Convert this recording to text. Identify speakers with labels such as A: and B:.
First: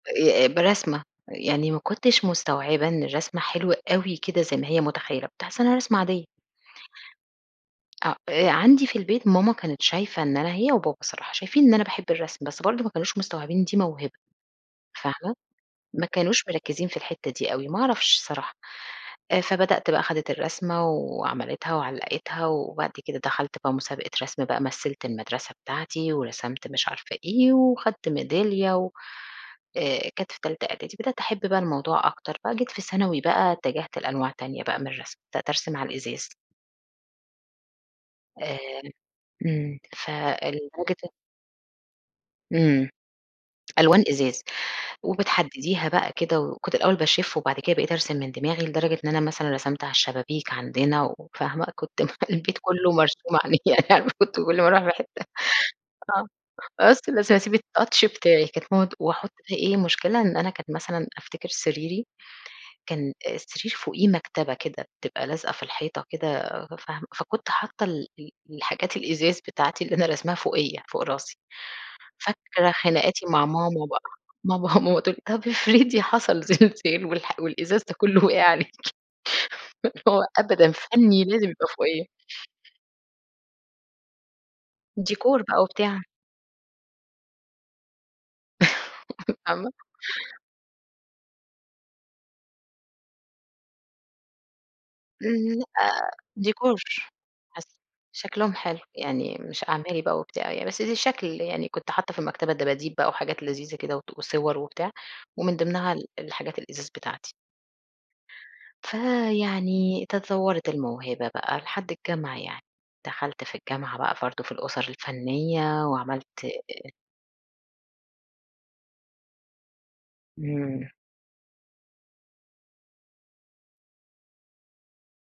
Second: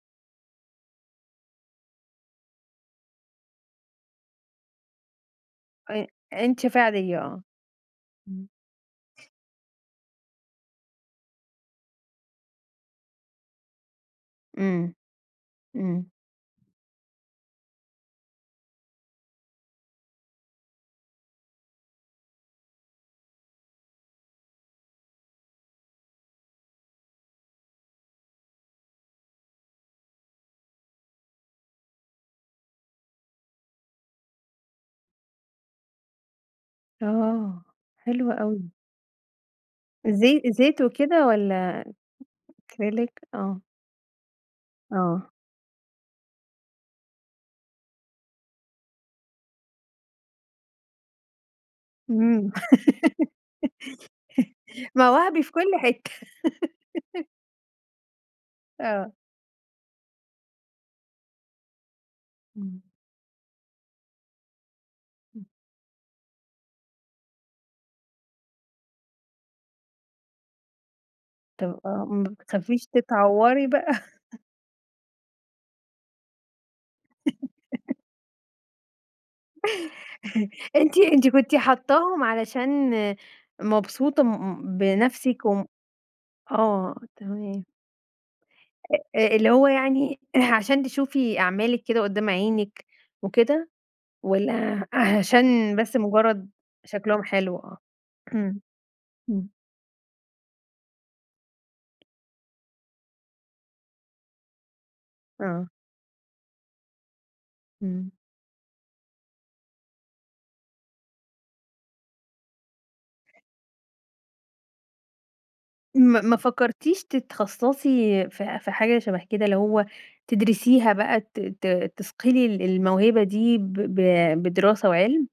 A: آآ، برسمة يعني ما كنتش مستوعبة إن الرسمة حلوة أوي كده زي ما هي متخيلة، كنت حاسة إنها رسمة
B: أ
A: عادية.
B: أنتِ فعليّا آه،
A: آه،
B: إمم.
A: آآ عندي في البيت ماما كانت شايفة إن أنا هي وبابا الصراحة شايفين إن أنا باحب الرسم بس برضه ما كانوش مستوعبين إن دي موهبة
B: إمم،
A: فاهمة، ما
B: إمم.
A: كانوش مركّزين في الحتّه دي أوي ما أعرفش الصراحة، آآ فبدأت بقى خدت الرسمة و وعملتها وعلقتها، وبعد كده دخلت بقى مسابقة رسم بقى مثلت المدرسة بتاعتي، ورسمت مش عارفة إيه وخدت ميدالية و آآ، كانت في تالتة اعدادي بدأت أحب بقى الموضوع أكتر بقى جيت في ثانوي بقى اتجهت لأنواع تانية بقى من الرسم، بدأت أرسم على الإزاز.
B: آه، حلو أوي.
A: آمم، إمم،
B: زي زيت
A: [unintelligible]
B: وكده والّا
A: إمم،
B: أكريليك آه.
A: ألوان إزاز
B: آه.
A: وبتحدّديها بقى كده، وكنت الأول باشِف وبعد كده بقيت أرسم من دماغي، لدرجة إن أنا مثلًا رسمت على الشبابيك عندنا وفاهمة، كنت مخ
B: إمم،
A: البيت كله مرسوم عليه، يعني كنت كل ما أروح في حتّه
B: مواهبي في كل حتّه.
A: آه [unintelligible] اسيب الtouch بتاعي كانت ماما تق
B: آه.
A: وأحط ف إيه مشكلة إن أنا كنت مثلًا أفتكر سريري
B: إمم.
A: كان السرير فوقيه مكتبة كده بتبقى
B: إمم.
A: لازقة في الحيطة كده فاهمة فكنت حاطة ال ال الحاجات الإزاز بتاعتي اللي أنا راسماها فوقيّا فوق راسي،
B: طَب آه، إمم ما
A: فاكرة
B: بتخافيش
A: خناقاتي مع
B: تتعوّري
A: ماما
B: بقى؟
A: بقى ماما ماما تقُول لي طَب افرضي حصل زلزال والح والإزاز ده كله وقع عليكِ، اللي هو أبدًا
B: أنتِ
A: فنّي
B: أنتِ
A: لازم
B: كنتِ
A: يبقى فوقيّا.
B: حاطاهم علشان مبسوطة م م
A: ديكور
B: بنفسِك
A: بقى
B: وم
A: وبتاع.
B: آه تمام. أ اللي هو
A: فاهمة؟
B: يعني عشان تشوفي أعمالِك كده قدّام عينِك وكده، والّا
A: امم،
B: عشان بس
A: لأ
B: مجرّد
A: ديكور
B: شكلهم حلو؟
A: حاسة
B: آه،
A: شكلهم
B: إمم،
A: حلو، يعني
B: إمم.
A: مش أعمالي بقى وبتاع، ي بس ده شكل يعني كنت حاطة في المكتبة دباديب بقى وحاجات لذيذة كده وت وصور وبتاع، ومن
B: آه.
A: ضمنها ال الحاجات الإزاز بتاعتي.
B: إمم.
A: فيعني تطوّرت الموهبة بقى لحد الجامعة يعني، دخلت في الجامعة بقى برضه في الأُسر الفنية
B: ما ما
A: وعملت آآ
B: فكرتيش تتخصصي في في حاجة شبه كده اللي هو
A: إمم.
B: تدرسيها بقى ت ت تثقلي ال الموهبة دي ب ب بدراسة وعِلم؟